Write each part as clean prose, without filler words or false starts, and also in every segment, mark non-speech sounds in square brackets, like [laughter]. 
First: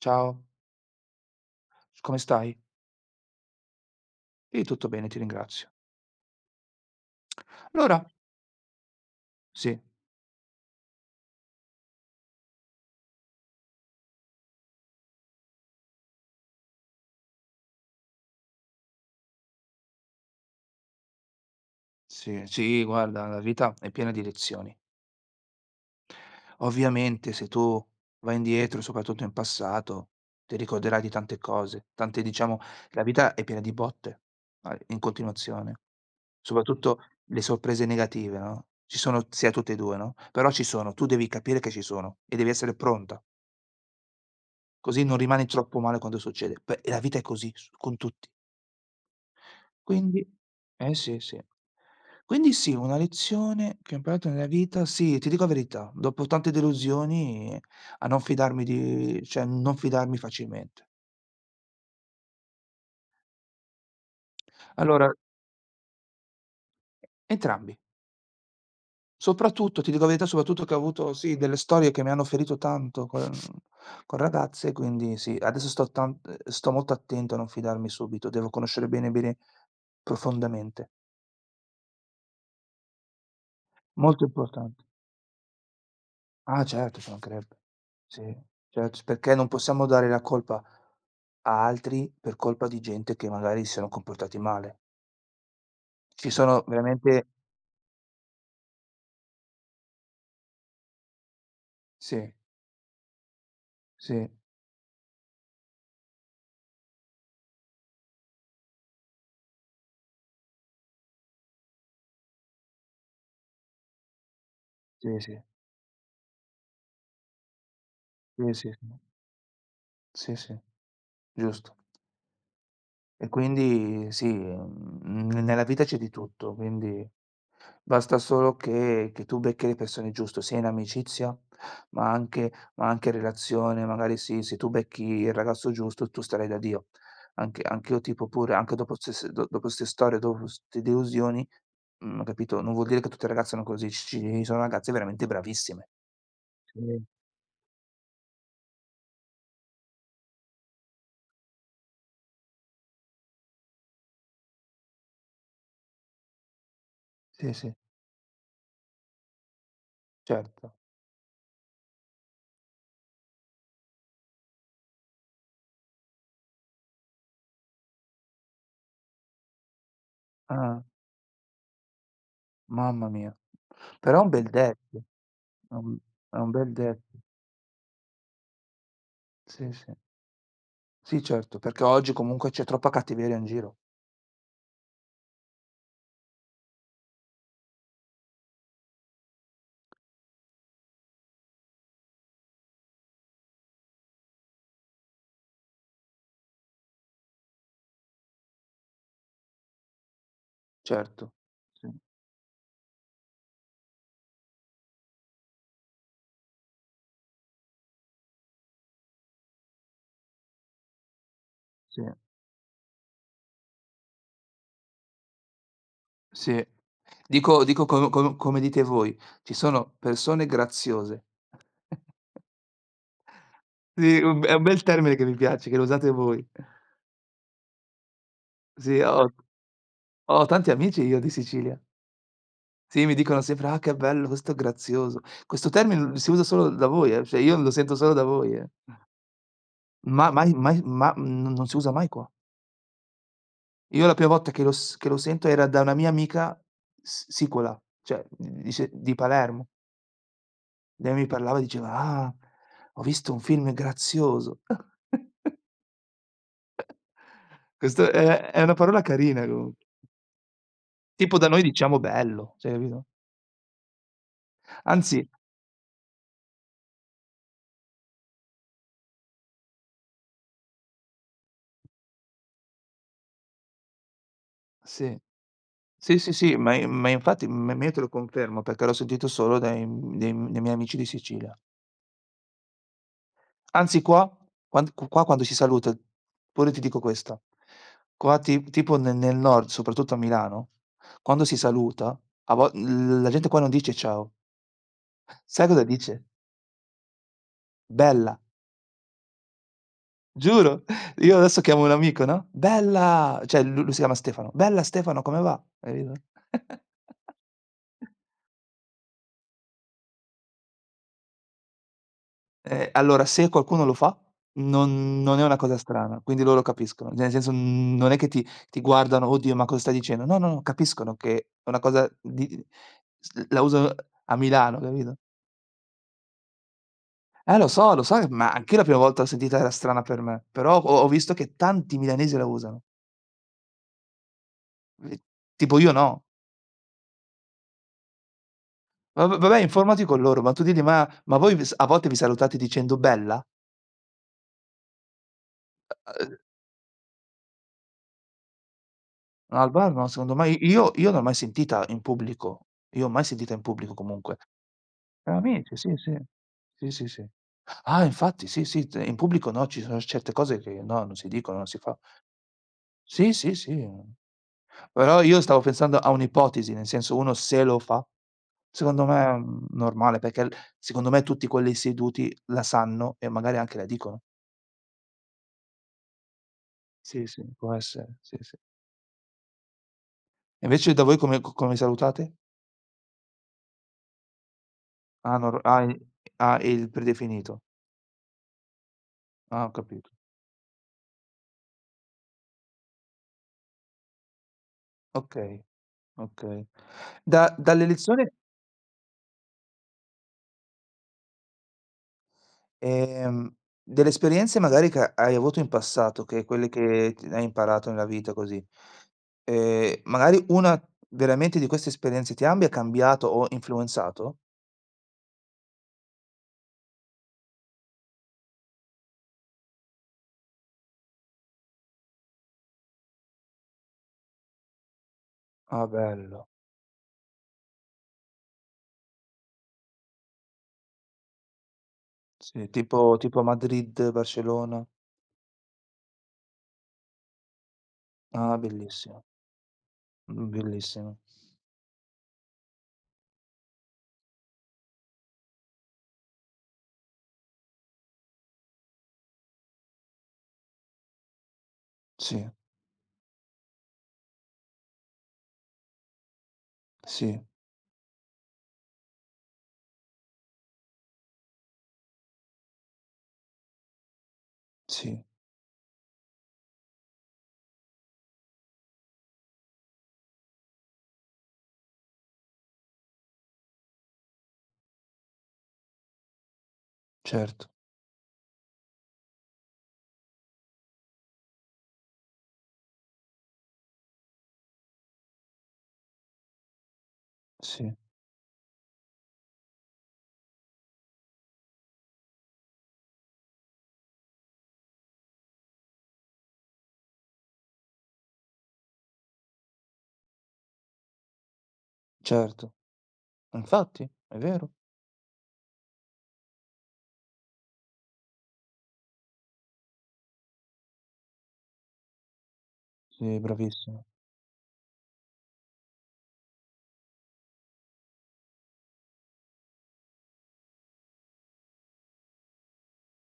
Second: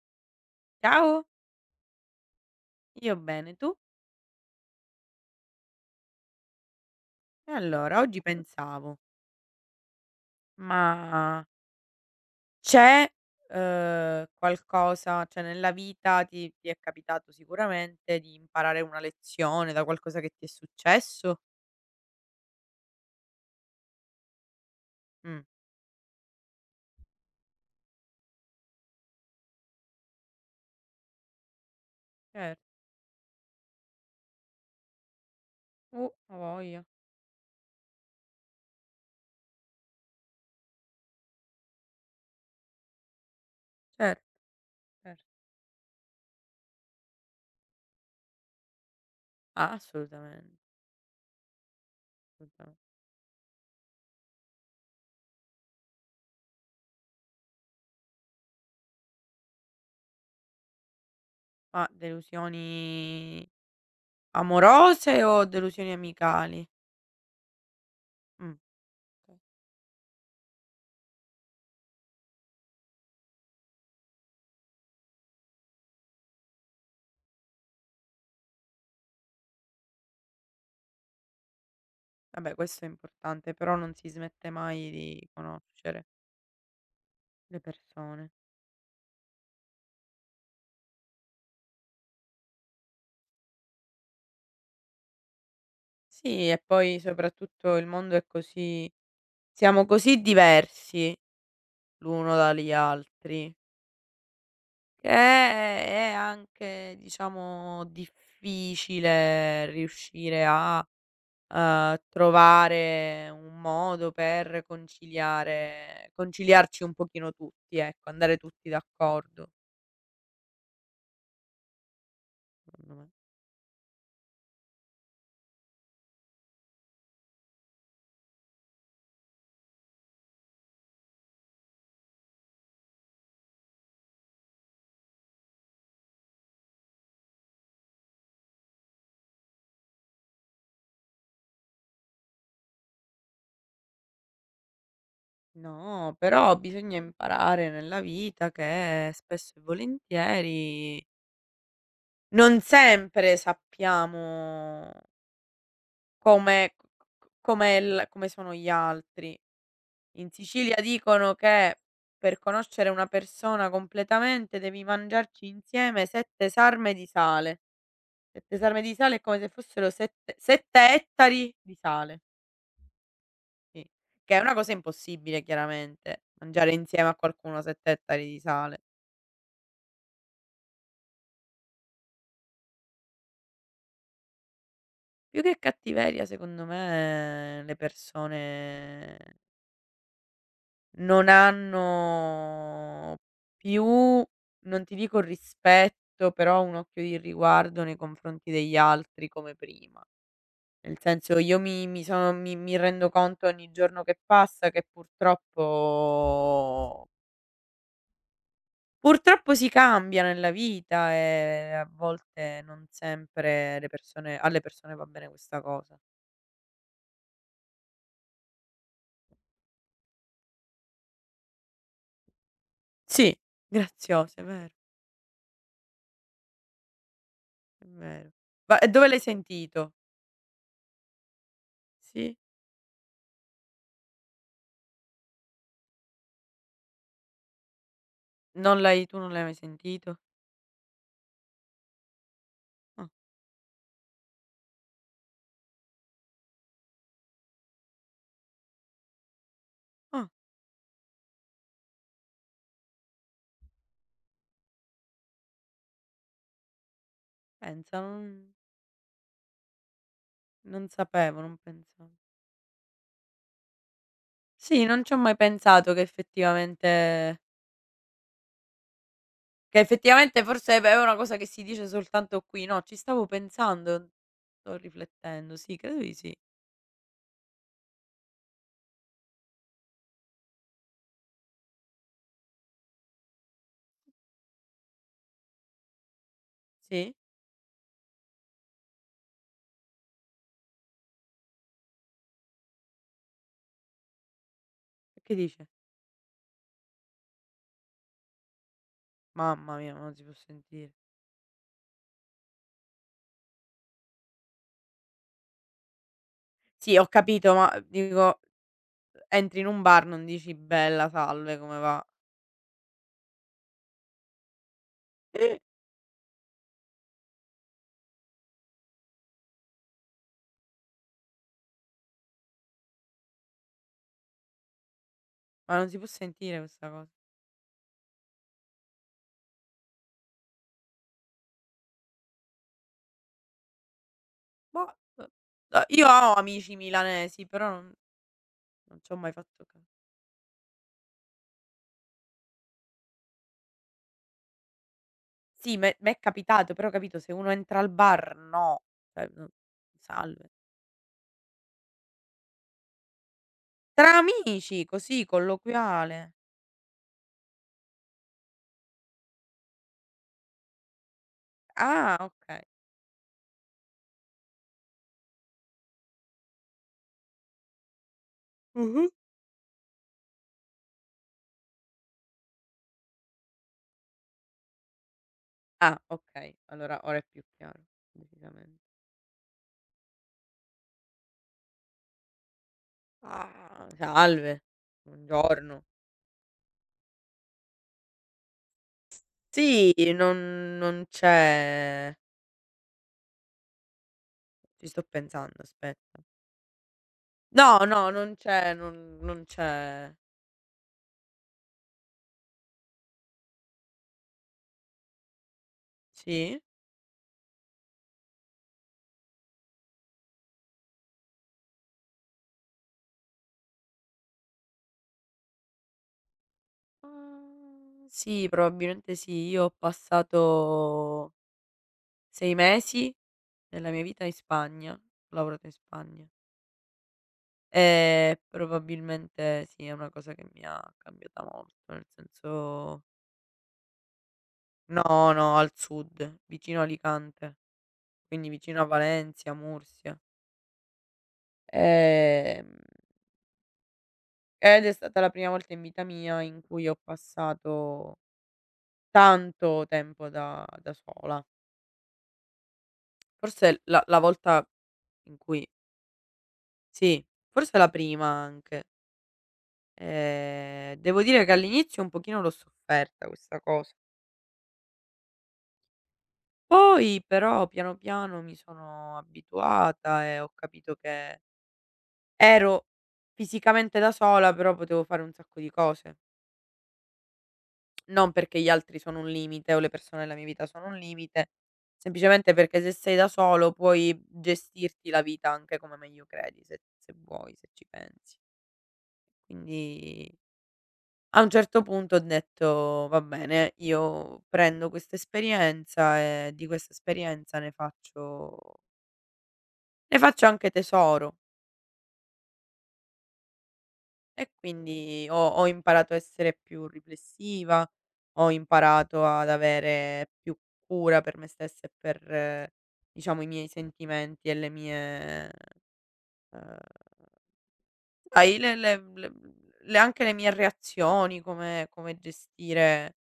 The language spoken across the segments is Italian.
Ciao, Ciao, s come stai? io bene, tu? Io tutto bene, ti ringrazio. E allora, Allora oggi pensavo, sì, ma c'è, qualcosa cioè nella vita ti è capitato sicuramente di imparare una lezione da qualcosa che ti è successo? sì, sì, guarda, la vita è piena di lezioni. Mh. Ovviamente se tu vai indietro, soprattutto in passato, ti ricorderai di tante cose, tante cer diciamo la vita è piena di botte, a in continuazione, uh, avoglia, soprattutto le sorprese negative, no, ci sono sia tutte e 2, no, però ci sono, tu devi capire che ci sono e devi essere pronta, cer così cer non rimani troppo male quando succede. Beh, e la vita è così, s con tutti. ah, Quindi assolutamen eh sì, sì. Quindi sì, assolutamen una lezione che ho imparato nella vita sì, ti dico la verità, dopo tante delusioni a non fidarmi di cioè non fidarmi facilmente. ma delusioni Allora, amorose o delusioni amicali? entrambi. Mh, okay. Soprattutto, ti dico la verità, soprattutto che ho avuto, sì, delle storie che mi hanno ferito tanto con ragazze, quindi sì, adesso sto tan sto molto attento a non fidarmi subito, devo conoscere bene, bene profondamente. Vabbè, questo è importante, però non si Molto smette importante. mai di conoscere Ah certo, ci mancherebbe. le persone. Sì, certo, perché non possiamo dare la colpa a altri per colpa di gente che magari si sono comportati male. Ci Sì, e sono poi veramente soprattutto il mondo è così, siamo così diversi sì, l'uno dagli altri, sì, che è anche, diciamo, difficile riuscire a, trovare un modo per sì, sì, conciliare conciliarci un pochino tutti, ecco, andare sì, tutti sì, sì, d'accordo, sì, sì, giusto. secondo me. E quindi sì, nella vita c'è di tutto, quindi basta solo che tu becchi le persone giuste, sia in amicizia, ma anche in relazione, magari sì, se tu becchi il ragazzo giusto, tu starai da Dio. Anche anch'io tipo pure anche dopo stesse do dopo 'ste storie, dopo 'ste delusioni, capito, non vuol dire che tutte le ragazze sono così, ci sono ragazze veramente bravissime. No, però bisogna Sì, imparare nella vita che spesso e volentieri non sempre sappiamo come c c sì, sì, com'è il come sono gli altri. In Sicilia certo. dicono che per conoscere una persona completamente devi mangiarci insieme 7 sarme di sale. 7 sarme di sale è come se fossero sette Ah, 7 ettari di sale, mamma mia. sì, Però è un che è bel una cosa detto, impossibile è un chiaramente, è un bel mangiare insieme a detto. qualcuno 7 ettari di sale. Sì, sì. Sì certo, perché oggi comunque c'è troppa cattiveria in giro. Più che cattiveria, secondo me, le persone non hanno più, non ti dico il rispetto, però un occhio di riguardo nei confronti degli altri come prima. Nel Certo, senso, io mi sì, mi sono mi mi rendo conto ogni giorno che passa che purtroppo si cambia nella vita, e a sì, volte non sempre le persone alle persone va bene questa cosa. sì. Dico dico co co come dite voi, ci sono persone graziose. Sì, Sì, graziosa, è un è un vero, bel termine che mi piace, che lo usate voi. è vero. Ma e Sì, dove l'hai ho sentito? ho tanti amici io di Sicilia. Sì? Sì, mi dicono sempre: "Ah, che bello, questo è grazioso." Questo termine si usa solo da voi, cioè io lo sento solo da voi, eh. Non l'hai tu non l'hai mai sentito? Ma mai mai ma non non si usa mai qua. Ah, Io la prima volta che lo s che lo sento era da una mia amica s sicola, cioè dice di Palermo. ah, Lei mi parlava diceva: "Ah, ho visto un film grazioso." [laughs] pensa, Questo non è una parola carina comu non sapevo, tipo da non noi diciamo pensa. bello, cioè capito? Sì, non ci ho Anzi mai pensato che effettivamente forse è una cosa che si dice soltanto qui, no, ci stavo pensando, sto sì, riflettendo, sì, credo di sì, sì, sì. sì, ma i ma infatti ma io te lo confermo perché l'ho sentito solo dai dei dai miei amici di Sicilia. Anzi qua, quan qua quando si saluta, pure ti dico Sì? questa, qua ti tipo ne nel nord, soprattutto a Milano, quando si saluta, a vo la gente qua non dice ciao. E che Sai dice? cosa dice? "Bella." Mamma mia, ma non si può Giuro. sentire. Io adesso chiamo un amico, no: "Bella" cioè lu lui si chiama Stefano: "Bella Stefano, come va?" Capito? Sì, ho [laughs] capito, ma dico, entri in un bar, non dici: "Bella, salve, come va?" Allora se qualcuno lo fa, non è una Eh. cosa strana, quindi loro capiscono. Cioè nel senso, non è che ti guardano: "Oddio, ma cosa stai dicendo?" No, no, no, capiscono che è una cosa di s la uso a Milano, capito? Ma non si può sentire questa cosa. Lo so che ma anch'io la prima volta l'ho sentita era strana per me, però ho visto che tanti milanesi la usano. Boh, E tipo io io no. ho amici milanesi, però non non ci ho Va mai va vabbè fatto ca. informati con loro, ma tu digli: ma voi vi s a volte vi salutate dicendo bella?" Sì, m'è Uhm, capitato, però capito, se uno entra al bar, no, cioè no, no al bar no, secondo salve. me io non l'ho mai sentita in pubblico. Io mai sentita in pubblico Tra comunque. amici, così Tra amici, sì, sì. colloquiale. Sì, sì, sì. Ah, infatti sì, sì, t in pubblico no, ci sono certe cose che no, non si dicono, non si fa. Ah, okay. Sì, sì, sì. Però io stavo pensando a un'ipotesi, nel senso uno se lo fa, secondo Mh-mh. me è, normale perché l secondo me tutti quelli seduti la sanno e magari anche la dicono. Ah, okay. Allora ora è Sì, più sì, può chiaro, essere. Sì, sì. decisamente. E invece da voi come co come salutate? Ah. Salve, Ah nor ah buongiorno. i ah il predefinito. Ah, ho Sì, capito. non c'è, ci sto pensando, Okay, aspetta. okay. Da No, no, dall'elezione, non c'è, non c'è. ehm, delle esperienze magari che hai avuto in passato, che Sì? quelle che ti hai imparato nella vita così, magari una veramente di queste esperienze ti abbia cambiato o influenzato? Sì, probabilmente sì. Io ho passato 6 mesi nella mia vita in Spagna, ho lavorato in Ah Spagna. bello. E probabilmente sì, è una cosa che mi ha cambiata molto, nel Sì, senso tipo tipo Madrid, Barcellona. no, no, al sud, vicino a Alicante, quindi Ah vicino a bellissimo, Valencia, Mursia. Bellissimo. Ehm, ed è stata la prima volta in vita mia in cui ho passato tanto tempo da sola. Sì, Forse la volta in cui sì, sì, forse la prima anche. Devo dire che all'inizio un pochino l'ho sofferta questa cosa. sì, Poi però piano piano mi sono abituata e ho capito che ero fisicamente da sola, però potevo fare un sacco di cose. certo, Non perché gli altri sono un limite o le persone nella mia vita sono un limite, semplicemente perché se sei da solo puoi gestirti la vita anche come meglio credi, se vuoi, se ci sì, pensi. Quindi a un certo punto ho detto: "Va bene, io prendo questa esperienza e di questa esperienza ne faccio anche tesoro". certo. Infatti, è E vero. quindi ho imparato a essere più riflessiva, ho imparato ad avere più cura per me stessa e per, Sì, diciamo, i miei bravissimo. sentimenti e le mie, ehm, sai, le anche le mie reazioni, come gestire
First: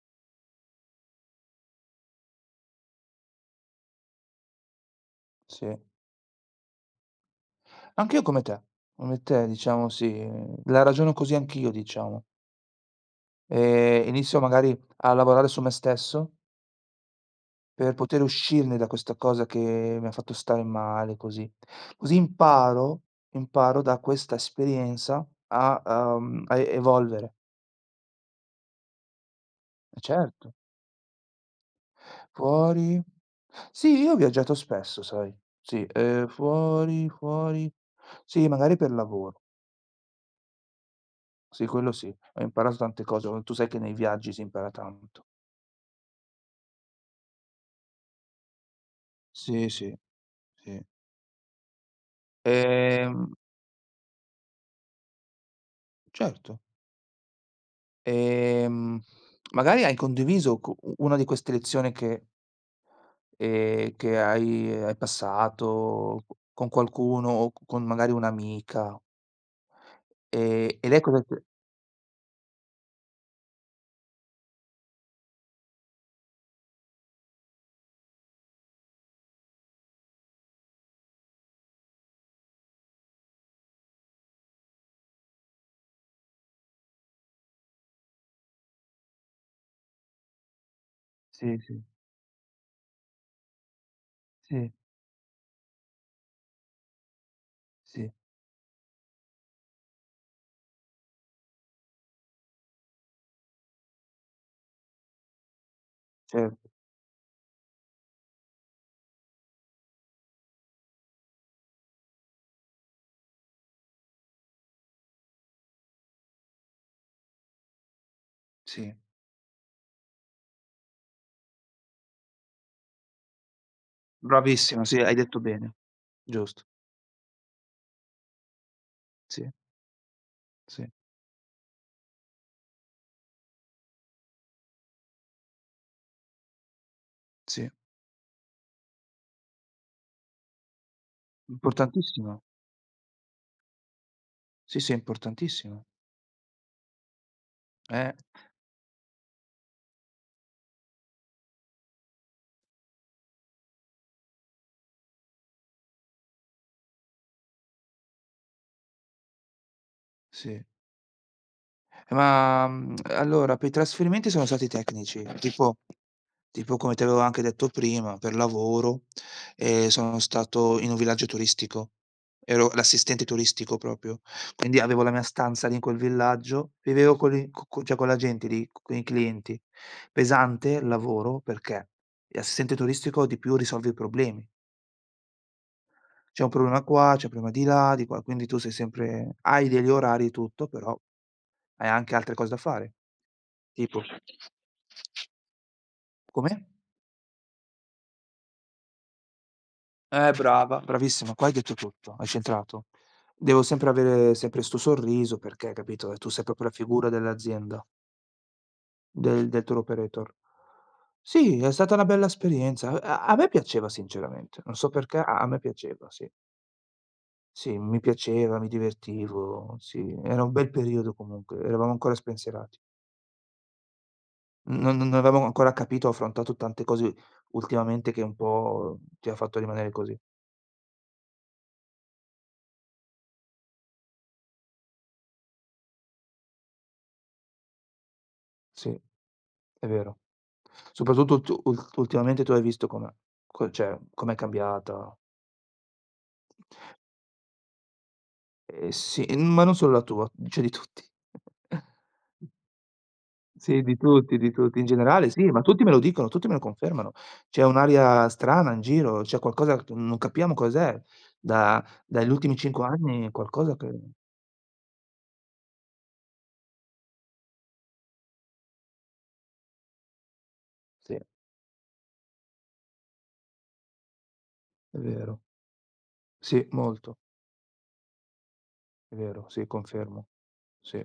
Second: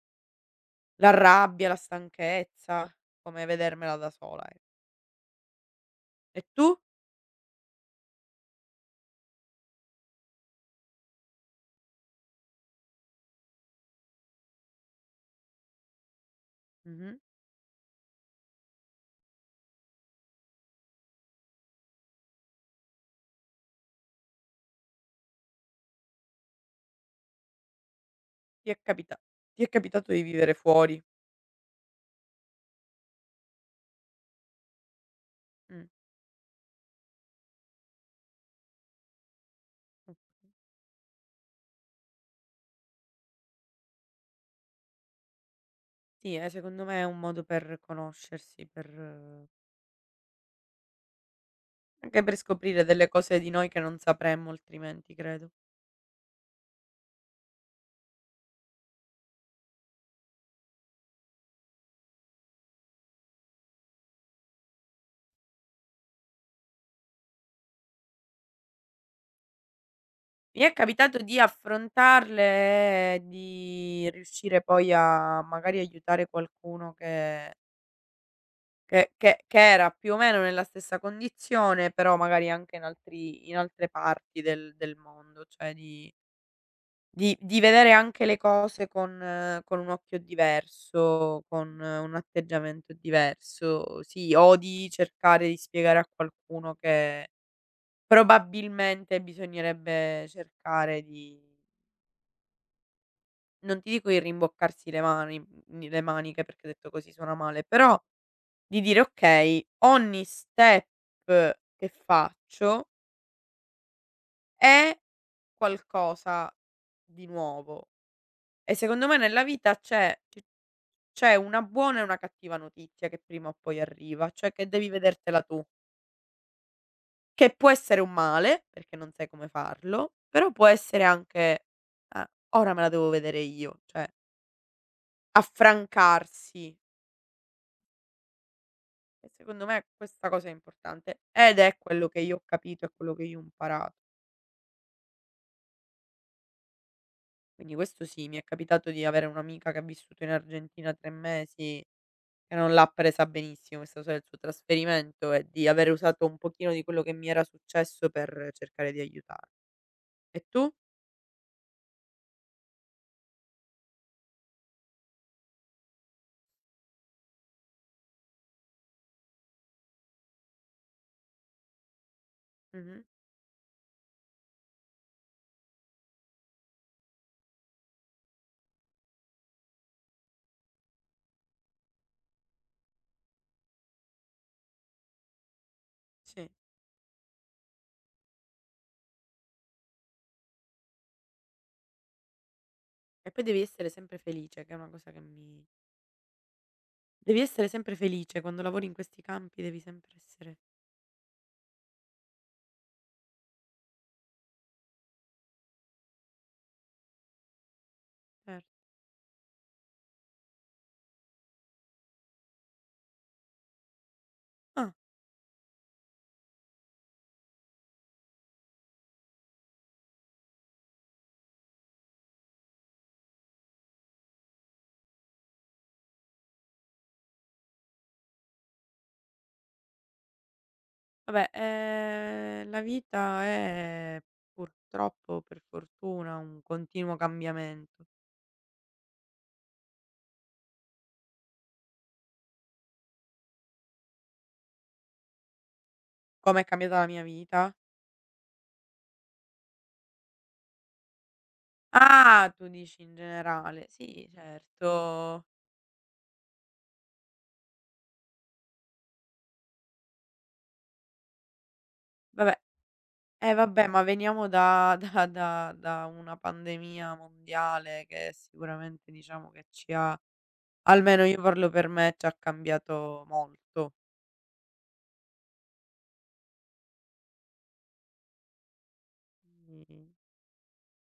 la rabbia, la stanchezza, come vedermela da sola, e Sì. Tu? Anch'io come te diciamo sì, la ragiono così anch'io diciamo. Inizio magari a lavorare su me stesso Mh-mh. per poter uscirne da questa cosa che mi ha fatto stare male così. Così imparo imparo da questa esperienza a a evolvere. Ti è capita ti è Eh capitato di vivere certo. fuori? Fuori sì, io ho viaggiato spesso sai. Mh, Sì, fuori fuori sì, magari per lavoro. o Sì, quello sì. Ho imparato tante cose, tu sai che nei viaggi si impara tanto. sì, secondo me è un modo per conoscersi, per Sì, sì, sì. anche per scoprire delle Ehm cose di noi che non sapremmo altrimenti, credo. certo. Ehm, magari hai condiviso co u una di queste lezioni che hai hai passato co con qualcuno o c con magari un'amica, Mi è e lei capitato cosa t di affrontarle e di riuscire poi a magari aiutare qualcuno che era più o meno nella stessa condizione, però magari anche in altre parti del mondo, cioè di vedere anche le cose con un occhio diverso, sì, sì, con un atteggiamento diverso, sì, o sì, di cercare di spiegare a qualcuno che sì, probabilmente bisognerebbe cercare di, non ti dico, di rimboccarsi le mani, le maniche, perché certo, detto così suona male, però di dire: "Okay, ogni step che faccio è qualcosa di nuovo". E sì. secondo me nella vita c'è una buona e una cattiva notizia che prima o poi arriva, cioè che Bravissima, devi sì, hai detto vedertela tu. bene. Giusto. Che può essere un male, perché non sai come Sì, farlo, però può sì, essere anche: "Ah, ora me la devo vedere io", cioè affrancarsi. sì. E secondo me questa cosa è importante ed è quello che io ho Importantissimo. capito e quello che io ho imparato. Sì, sì, importantissimo. Quindi questo Eh. sì, mi è capitato di avere un'amica che ha vissuto in Argentina 3 mesi, che non l'ha presa benissimo questa cosa del suo trasferimento e di aver usato un pochino di quello che mi era successo per cercare di aiutar. E Sì. tu? Ma, allora per i trasferimenti sono stati tecnici, tipo come ti avevo anche detto prima, per lavoro, sono stato in un villaggio turistico. Ero Mh-mh. l'assistente turistico proprio, quindi avevo la mia stanza lì in quel villaggio, vivevo con i co co cioè con la gente lì, con i clienti. Pesante il lavoro perché l'assistente turistico di più risolve i problemi. C'è Sì. un problema qua, c'è un problema di là, di qua, quindi tu sei sempre hai degli orari e tutto, però hai anche altre cose da fare. E poi devi essere Tipo? sempre felice, che è una cosa che mi Come? devi essere sempre felice quando lavori in questi campi, devi sempre essere Brava, bravissima, qua hai detto tutto, hai centrato. Devo sempre avere sempre 'sto sorriso perché, capito, tu sei proprio la figura dell'azienda, cer del tour operator. Sì, è stata una bella esperienza. A me piaceva sinceramente, non so ah, perché, a me piaceva, sì. Sì, mi piaceva, mi divertivo, sì, era un bel periodo comunque, eravamo ancora spensierati. Non avevamo ancora capito, affrontato tante cose ultimamente che un po' ti ha fatto rimanere così, vabbè, la vita è, purtroppo, per fortuna, un continuo cambiamento. sì. È vero. Soprattutto tu ul ultimamente tu hai visto come co cioè com'è cambiata. Com'è cambiata la mia vita? Sì, ma non solo la tua, cioè di tutti. Ah, tu dici in Sì, generale. di Sì, tutti, di tutti. In generale certo. sì, ma tutti me lo dicono, tutti me lo confermano. C'è un'aria strana in giro, c'è qualcosa che non capiamo cos'è. Da dagli ultimi Vabbè, 5 anni eh qualcosa vabbè, che ma veniamo da [laughs] da una pandemia mondiale che sicuramente diciamo che ci ha, sì, almeno è io parlo per me, ci ha cambiato molto. vero. Sì, molto. È vero, sì, Mhmm, confermo. Sì.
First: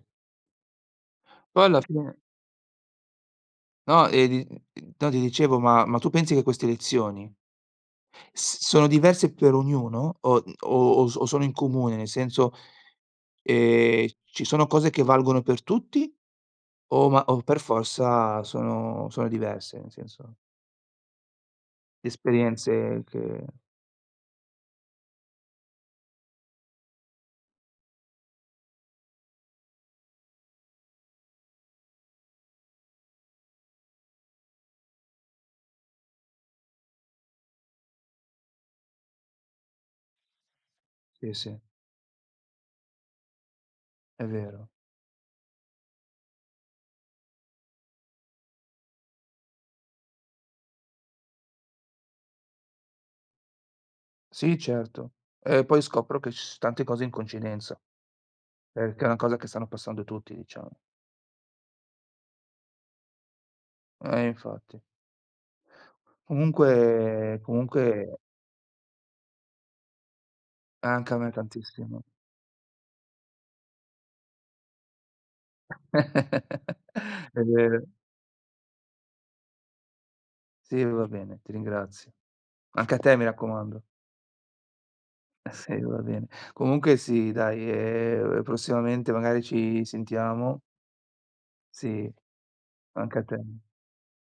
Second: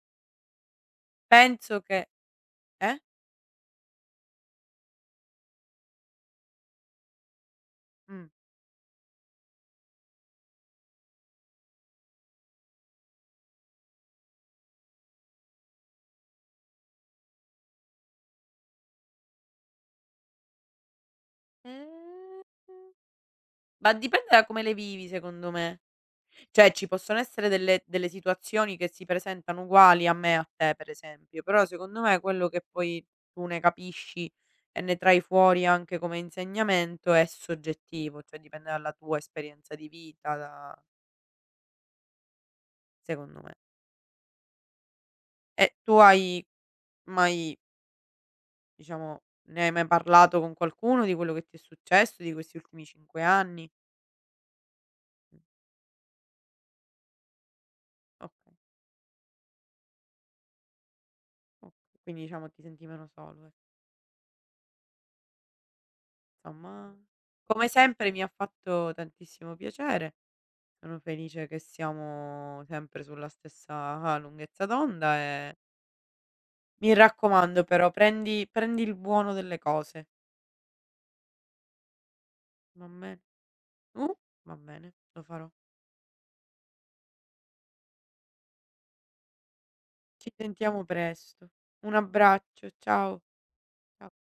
Poi penso alla che, fine eh? no, di no, ti dicevo, ma tu pensi che queste elezioni Mh. s sono diverse per ognuno o o s o sono in comune? Nel senso, ci sono cose che valgono per tutti o ma o per forza sono sono diverse, nel senso, le Ehm, esperienze che ma dipende da come le vivi, secondo me. Cioè, ci possono essere delle situazioni che si presentano uguali a me e a te, per esempio, però secondo me quello che poi tu ne capisci e ne trai fuori anche come insegnamento è soggettivo, cioè dipende dalla tua esperienza di vita, da, sì, sì, secondo me. è vero. E tu hai mai diciamo, ne hai mai parlato con qualcuno di quello che ti è successo di questi ultimi 5 anni? Sì, certo. Mh, E poi scopro che ci s tante cose in coincidenza, okay, perché è una cosa che stanno passando tutti, diciamo. okay. Quindi diciamo ti senti meno solo, eh. Infatti. Insomma, Comunque come comunque sempre mi ha fatto tantissimo piacere. Sono anche a me felice che tantissimo. siamo sempre sulla stessa lunghezza d'onda e [laughs] mi È raccomando, vero. però prendi il buono delle cose, Sì, va bene, ti ringrazio. va Anche a te bene? mi raccomando. Uh, va bene, lo farò. Eh sì, va bene. Comunque sì dai, prossimamente magari ci Ci sentiamo. sentiamo presto. Un Sì, abbraccio, anche ciao, a te. ciao.